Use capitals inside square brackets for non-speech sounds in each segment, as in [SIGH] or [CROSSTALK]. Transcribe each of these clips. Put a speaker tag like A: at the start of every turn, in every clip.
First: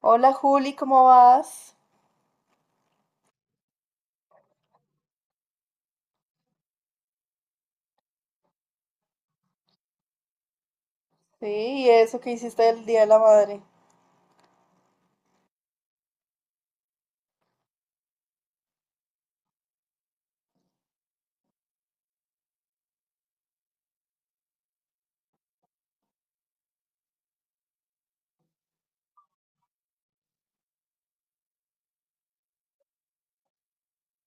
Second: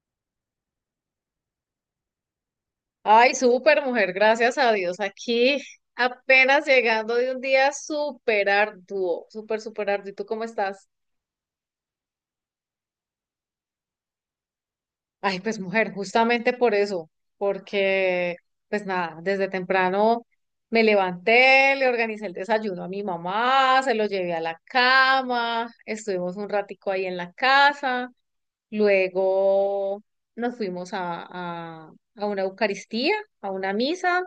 A: Hola Juli, ¿cómo vas?
B: Ay, súper mujer, gracias a Dios. Aquí apenas llegando de un día súper arduo, súper, súper arduo. ¿Y tú cómo estás?
A: Sí, ¿y eso que hiciste el Día de la Madre?
B: Ay, pues mujer, justamente por eso, porque pues nada, desde temprano me levanté, le organicé el desayuno a mi mamá, se lo llevé a la cama, estuvimos un ratico ahí en la casa, luego nos fuimos a una Eucaristía, a una misa.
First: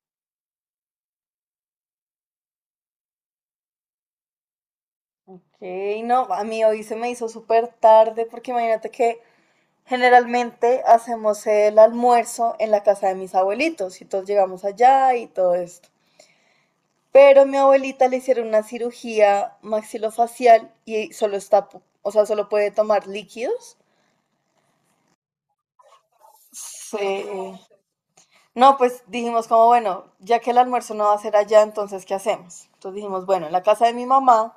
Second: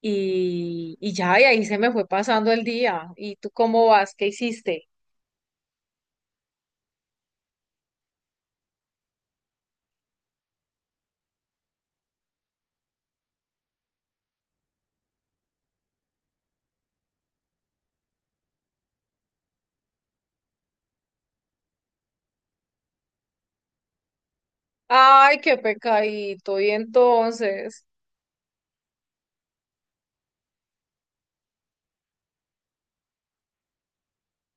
B: Y ya, y ahí se me fue pasando el día. ¿Y tú cómo vas? ¿Qué hiciste?
A: Ok, no, a mí hoy se me hizo súper tarde porque imagínate que generalmente hacemos el almuerzo en la casa de mis abuelitos y todos llegamos allá y todo esto. Pero a mi abuelita le hicieron una cirugía maxilofacial y solo está, o sea, solo puede tomar líquidos.
B: Ay, qué pecadito. Y
A: Sí.
B: entonces,
A: No, pues dijimos como, bueno, ya que el almuerzo no va a ser allá, entonces, ¿qué hacemos? Entonces dijimos, bueno, en la casa de mi mamá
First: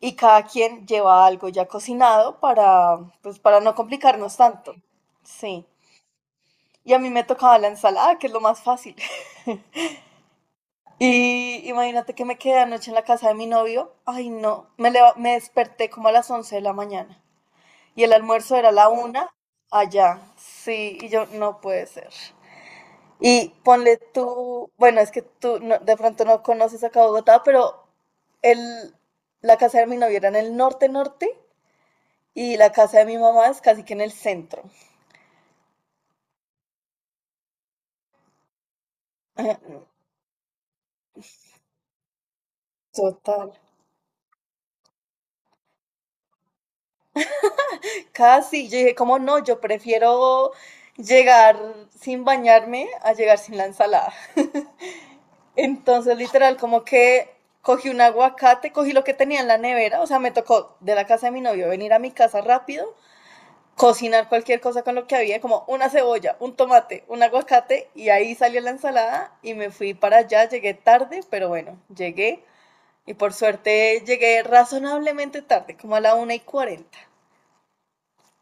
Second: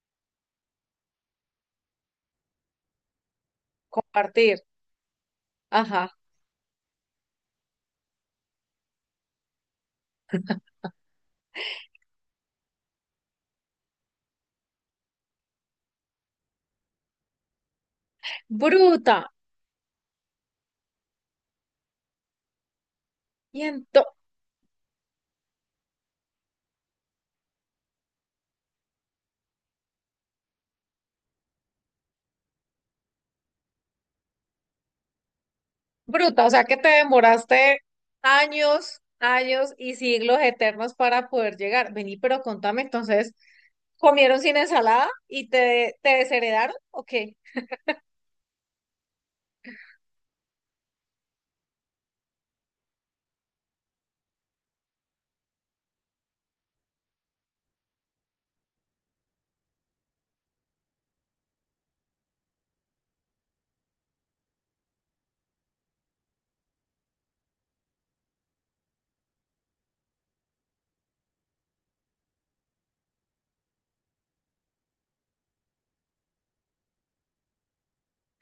A: y cada quien lleva algo ya cocinado para, pues, para no complicarnos
B: compartir.
A: tanto. Sí.
B: Ajá.
A: Y a mí me tocaba la ensalada, que es lo más fácil. [LAUGHS] Y imagínate que me quedé anoche en la casa de mi novio. Ay, no. Me desperté como a las 11 de la mañana. Y el almuerzo era a la 1
B: Bruta.
A: allá. Sí, y yo, no puede ser. Y
B: Y
A: ponle
B: ento-
A: tú, bueno, es que tú no- de pronto no conoces acá Bogotá, pero el, la casa de mi novio era en el norte norte. Y la casa de mi mamá es casi que en el centro.
B: Bruta, o sea que te demoraste años, años y siglos eternos para poder llegar. Vení, pero contame entonces,
A: Total.
B: ¿comieron sin ensalada y te desheredaron? ¿O qué?
A: Casi, yo dije, como no, yo prefiero llegar sin bañarme a llegar sin la ensalada. Entonces, literal, como que cogí un aguacate, cogí lo que tenía en la nevera, o sea, me tocó de la casa de mi novio venir a mi casa rápido, cocinar cualquier cosa con lo que había, como una cebolla, un tomate, un aguacate, y ahí salió la ensalada y me fui para allá, llegué tarde, pero bueno, llegué. Y por suerte llegué razonablemente tarde, como a la 1:40.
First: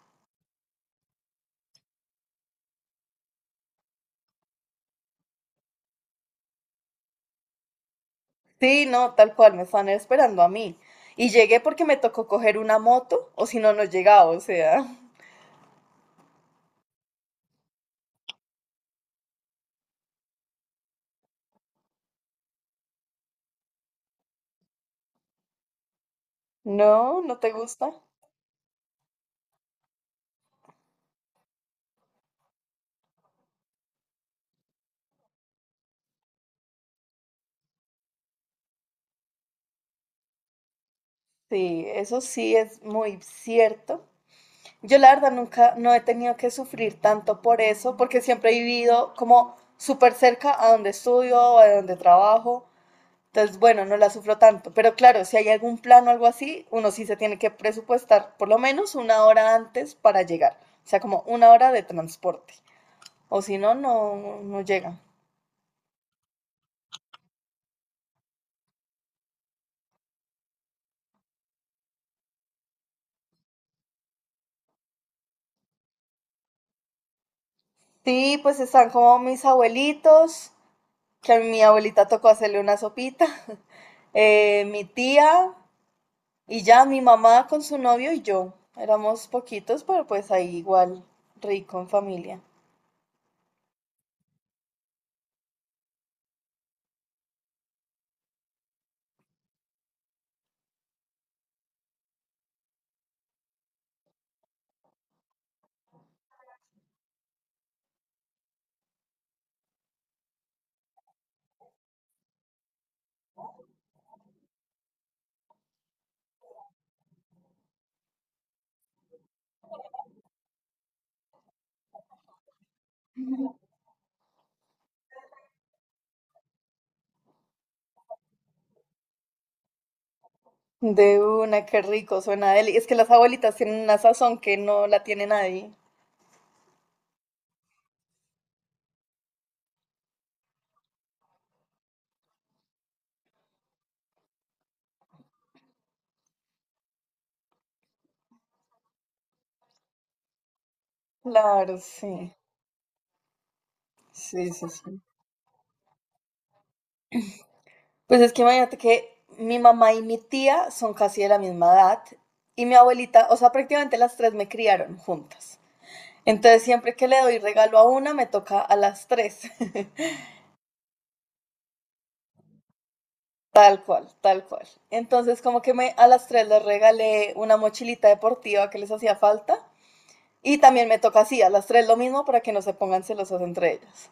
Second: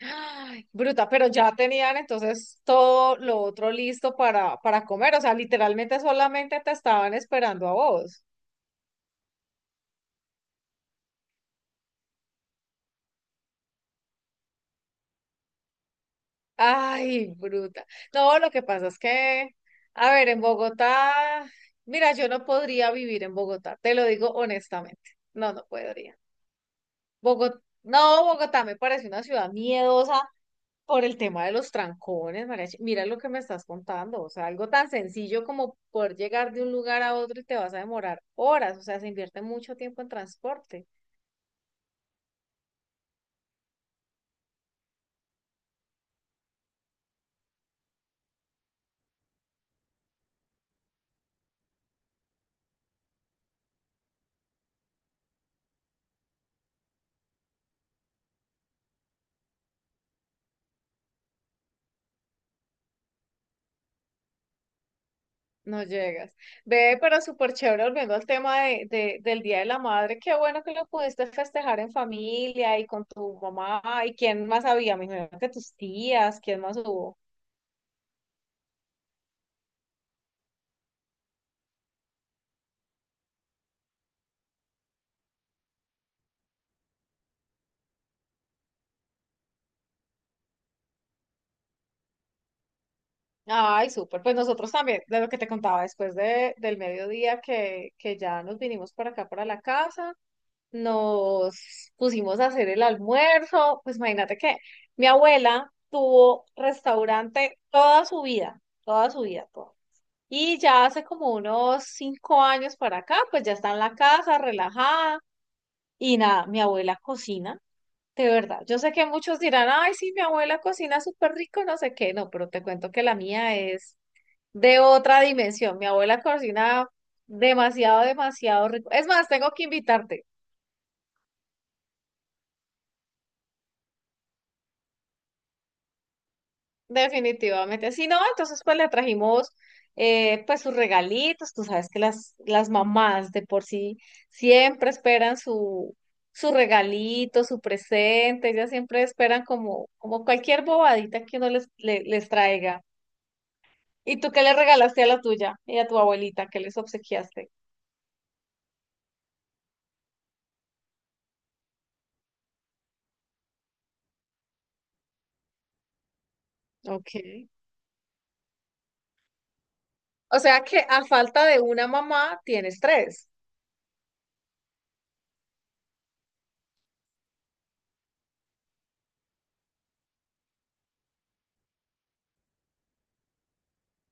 B: Ay, bruta, pero ya tenían entonces todo lo otro listo para comer, o sea, literalmente solamente te estaban esperando a vos.
A: Sí, no, tal cual, me estaban esperando a mí. Y llegué porque me tocó coger una moto, o si no, no llegaba, o sea.
B: Ay, bruta. No, lo que pasa es que, a ver, en Bogotá, mira, yo no podría vivir en Bogotá, te lo digo honestamente, no, no podría.
A: No, ¿no te
B: Bogotá,
A: gusta?
B: no, Bogotá me parece una ciudad miedosa. Por el tema de los trancones, Mariachi. Mira lo que me estás contando. O sea, algo tan sencillo como poder llegar de un lugar a otro y te vas a demorar horas. O sea, se invierte mucho tiempo en transporte.
A: Sí, eso sí es muy cierto. Yo la verdad nunca, no he tenido que sufrir tanto por eso, porque siempre he vivido como súper cerca a donde estudio, a donde trabajo. Entonces, bueno, no la sufro tanto. Pero claro, si hay algún plan o algo así, uno sí se tiene que presupuestar por lo menos una hora antes para llegar. O sea, como una hora de transporte. O si no, no, no llega.
B: No llegas. Ve, pero súper chévere, volviendo al tema del Día de la Madre. Qué bueno que lo pudiste festejar en familia y con tu mamá. ¿Y quién más había? Me imagino que tus tías. ¿Quién más hubo?
A: Sí, pues están como mis abuelitos, que a mi abuelita tocó hacerle una sopita, [LAUGHS] mi tía y ya mi mamá con su novio y yo. Éramos poquitos, pero pues ahí igual rico en familia.
B: Ay, súper. Pues nosotros también, de lo que te contaba después del mediodía que ya nos vinimos para acá, para la casa. Nos pusimos a hacer el almuerzo. Pues imagínate que mi abuela tuvo restaurante toda su vida, toda su vida, toda. Y ya hace como unos 5 años para acá, pues ya está en la casa, relajada. Y nada, mi abuela cocina, de verdad. Yo sé que muchos dirán, ay, sí, mi abuela cocina súper rico, no sé qué, no, pero te cuento que la mía es de otra dimensión. Mi abuela cocina demasiado, demasiado rico. Es más, tengo que invitarte.
A: De una, qué rico suena deli. Es que las abuelitas tienen una sazón que no la tiene nadie.
B: Definitivamente. Si no, entonces pues le trajimos pues sus regalitos. Tú sabes que las mamás de por sí siempre esperan su, regalito, su presente. Ellas siempre esperan como, como cualquier bobadita que uno les,
A: Claro,
B: le- les
A: sí.
B: traiga. ¿Y tú qué
A: Sí,
B: le
A: sí, sí.
B: regalaste a la tuya y a tu abuelita? ¿Qué les obsequiaste?
A: Pues es que imagínate que mi mamá y mi tía son casi de la misma edad y mi abuelita, o sea, prácticamente las tres me criaron juntas. Entonces, siempre que
B: Ok.
A: le doy regalo a una, me toca a las tres. [LAUGHS]
B: O sea que a falta de una mamá tienes tres.
A: Tal cual, tal cual. Entonces, como que me, a las tres les regalé una mochilita deportiva que les hacía falta. Y también me toca así, a las tres lo mismo para que no se pongan celosas entre ellas.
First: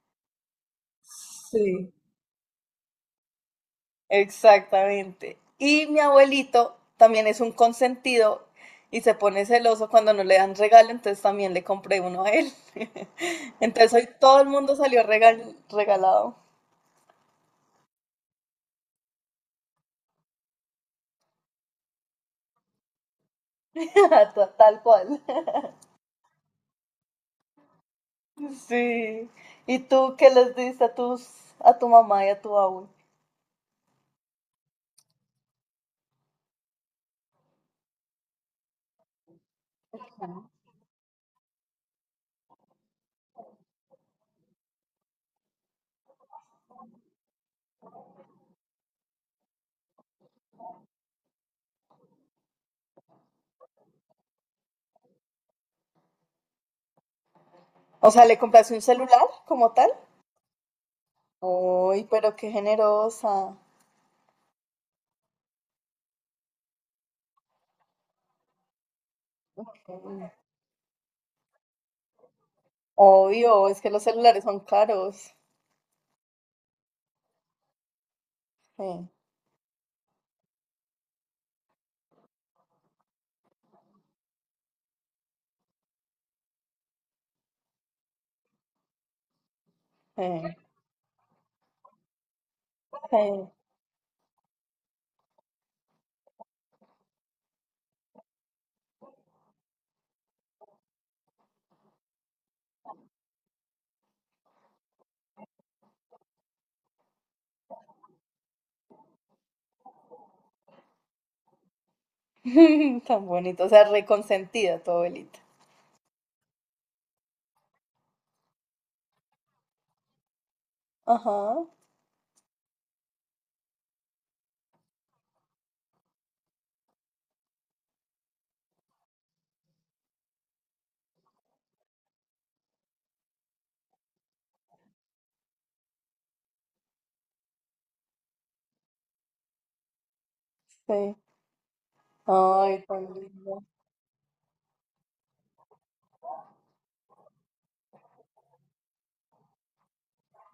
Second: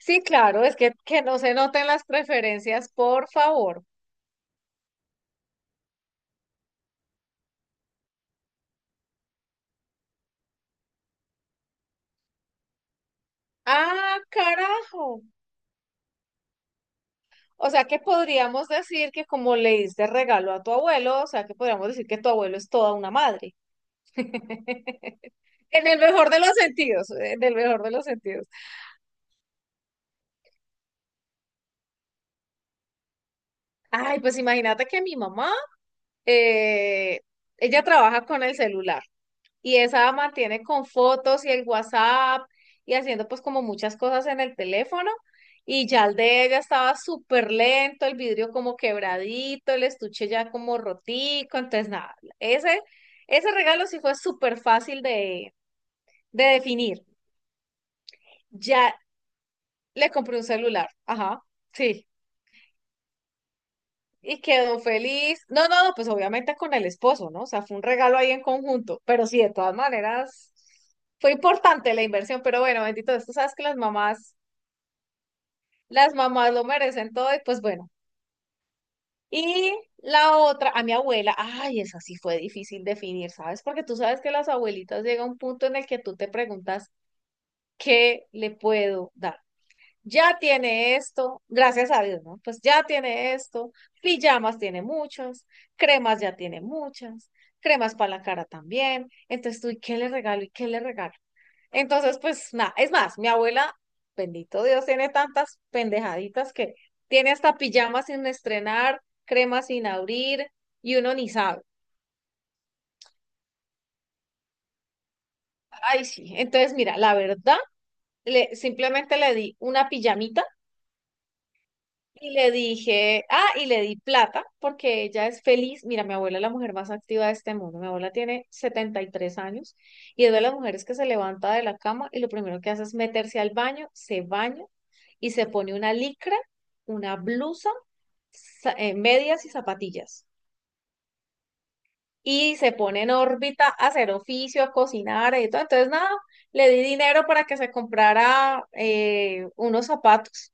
B: Sí, claro, es que no se noten
A: Sí,
B: las preferencias, por favor.
A: exactamente. Y mi abuelito también es un consentido y se pone celoso cuando no le dan regalo, entonces también le compré uno a él. [LAUGHS] Entonces hoy
B: Ah,
A: todo el mundo salió
B: carajo.
A: regalado.
B: O sea que podríamos decir que como le diste regalo a tu abuelo, o sea que podríamos decir que tu abuelo es toda una madre.
A: [LAUGHS] Tal cual.
B: [LAUGHS] En el mejor de los sentidos, en el mejor de los sentidos.
A: Sí. ¿Y tú qué les diste a tus, a tu mamá y a tu abuelo?
B: Ay, pues imagínate que mi mamá, eh, ella trabaja con el celular y esa mantiene con fotos y el WhatsApp y haciendo pues como muchas cosas en el teléfono. Y ya el de ella estaba súper lento, el vidrio como quebradito, el estuche ya como rotico. Entonces, nada, ese, regalo sí fue súper fácil de definir.
A: O sea, ¿le compraste un
B: Ya
A: celular como tal?
B: le compré un celular. Ajá, sí.
A: Uy, pero qué generosa.
B: Y quedó feliz. No, no, no, pues obviamente con el esposo, ¿no? O sea, fue un regalo ahí en conjunto. Pero sí, de todas maneras, fue importante la inversión. Pero bueno, bendito Dios, tú sabes que
A: Obvio, es que los celulares son caros.
B: las mamás lo merecen todo y pues bueno.
A: Sí,
B: Y la otra, a mi abuela, ay, esa sí fue difícil definir, ¿sabes? Porque tú sabes que las abuelitas llega un punto en el que tú te preguntas, ¿qué le puedo dar?
A: sí,
B: Ya tiene esto, gracias a Dios, ¿no? Pues ya tiene
A: sí.
B: esto, pijamas tiene muchas, cremas ya tiene muchas, cremas para la cara también. Entonces tú, ¿y qué le regalo? ¿Y qué le regalo? Entonces, pues nada, es más, mi abuela, bendito Dios, tiene tantas pendejaditas que tiene hasta pijamas sin estrenar, cremas sin abrir. Y uno ni sabe.
A: [LAUGHS] Tan bonito, o sea, reconsentida tu abuelita.
B: Ay, sí. Entonces, mira, la verdad, le, simplemente le di una pijamita.
A: Ajá,
B: Y le dije, ah, y le di plata porque ella es feliz. Mira, mi abuela es la mujer más activa de este mundo. Mi abuela tiene 73 años y es de las mujeres que se levanta de la cama y lo primero que hace es meterse al baño, se baña y se pone una licra, una blusa, medias y zapatillas
A: sí.
B: y se
A: Ay, tan
B: pone en
A: lindo.
B: órbita a hacer oficio, a cocinar y todo. Entonces, nada, le di dinero para que se comprara unos zapatos,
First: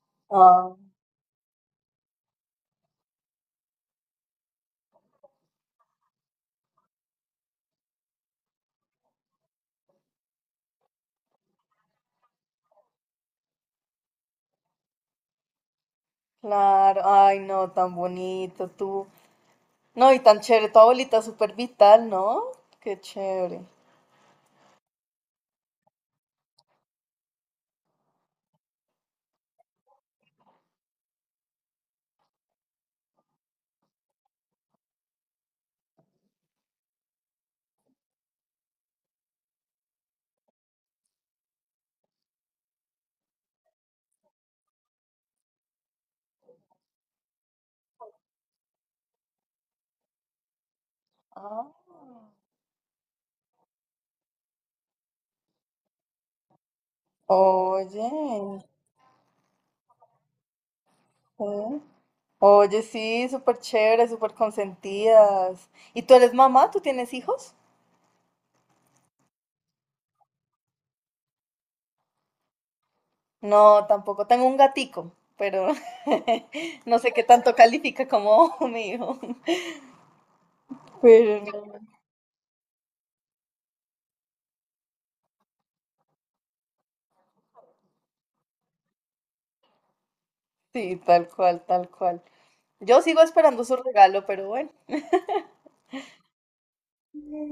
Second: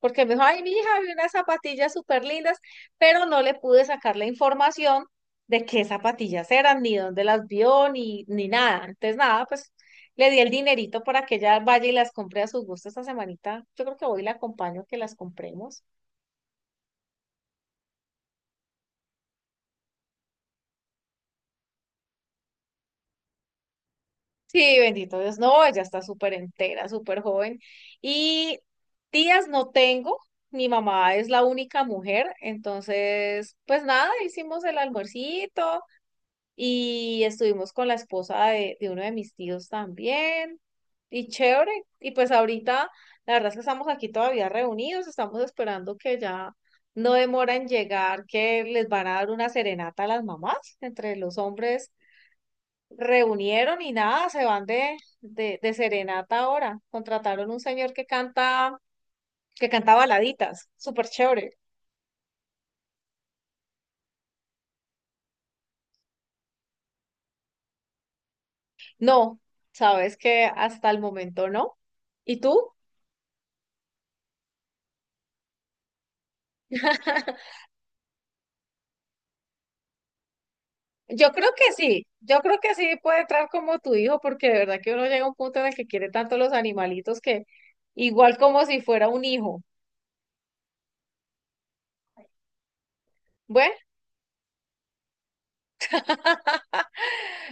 B: porque me dijo, ay, mi
A: Ah,
B: hija, vi unas zapatillas súper lindas, pero no le pude sacar la información de qué zapatillas eran, ni dónde las vio, ni nada. Entonces, nada, pues le di el dinerito para que ella vaya y las compre a su gusto esta semanita. Yo creo que voy y la acompaño que las compremos.
A: claro, ay, no, tan bonito tú. No, y tan chévere, tu abuelita súper vital, ¿no? Qué chévere.
B: Sí, bendito Dios, no, ella está súper entera, súper joven. Y tías no tengo, mi mamá es la única mujer, entonces, pues nada, hicimos el almuercito y estuvimos con la esposa de uno de mis tíos también, y chévere. Y pues ahorita, la verdad es que estamos aquí todavía reunidos, estamos esperando que ya no demora en llegar, que les van a dar una serenata a las mamás entre los
A: Ah,
B: hombres reunieron y nada, se van de serenata ahora. Contrataron un señor
A: oye,
B: que canta baladitas, súper chévere.
A: sí. Oye, sí, súper chévere, súper consentidas. ¿Y tú eres mamá? ¿Tú tienes hijos?
B: No, sabes que hasta el momento no. ¿Y tú?
A: No, tampoco. Tengo un gatico, pero [LAUGHS] no sé qué tanto
B: [LAUGHS]
A: califica como [LAUGHS] mi hijo.
B: Yo
A: Pero
B: creo que
A: no.
B: sí, yo creo que sí puede entrar como tu hijo, porque de verdad que uno llega a un punto en el que quiere tanto los animalitos que igual como si fuera un hijo.
A: Sí, tal cual, tal cual. Yo sigo esperando
B: Bueno,
A: su regalo, pero bueno.
B: [LAUGHS]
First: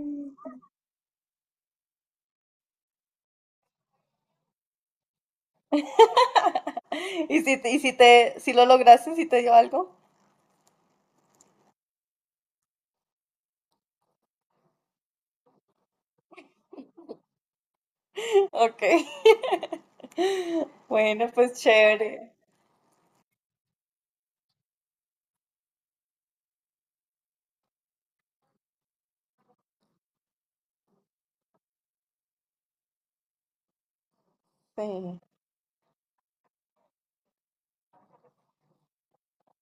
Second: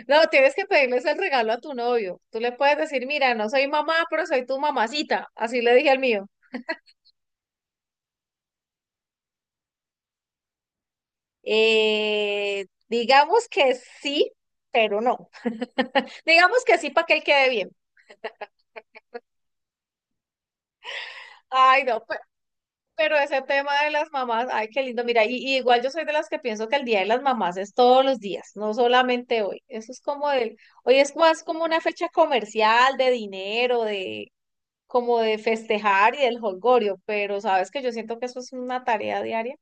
B: no, tienes que pedirles el regalo a tu novio. Tú le puedes decir, mira, no soy mamá, pero soy tu mamacita. Así le dije al mío.
A: [LAUGHS] y si te, si lo lograste, si te dio algo?
B: Digamos que sí, pero no. [LAUGHS] Digamos que sí para que él quede bien.
A: Ok. [LAUGHS] Bueno, pues
B: Ay, no,
A: chévere.
B: pero ese tema de las mamás, ay, qué lindo. Mira, y igual yo soy de las que pienso que el Día de las Mamás es todos los días, no solamente hoy. Eso es como el, hoy es más como una fecha comercial de dinero, de como
A: Sí,
B: de festejar y del holgorio, pero sabes que yo siento que eso es una tarea diaria.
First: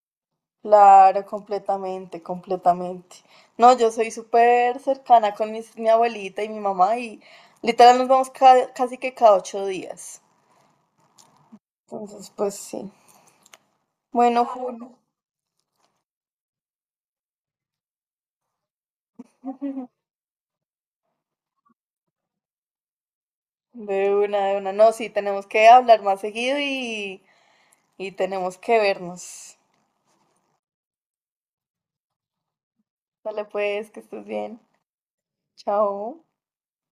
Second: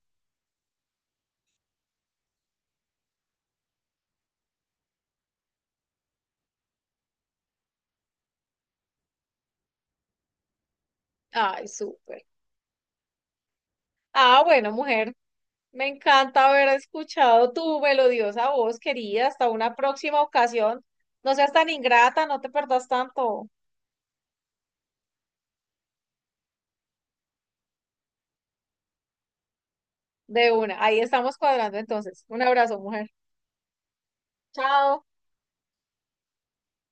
A: claro, completamente, completamente. No, yo soy súper cercana con mi abuelita y mi mamá y literal nos vamos casi que cada 8 días.
B: Ay, súper.
A: Entonces, pues sí.
B: Ah,
A: Bueno,
B: bueno,
A: Julio,
B: mujer. Me encanta haber escuchado tu melodiosa voz, querida. Hasta una próxima ocasión. No seas tan ingrata, no te perdas tanto
A: de una, de una. No, sí, tenemos que hablar más seguido y tenemos que vernos.
B: de una. Ahí estamos cuadrando entonces. Un abrazo, mujer.
A: Dale pues, que estés bien.
B: Chao.
A: Chao.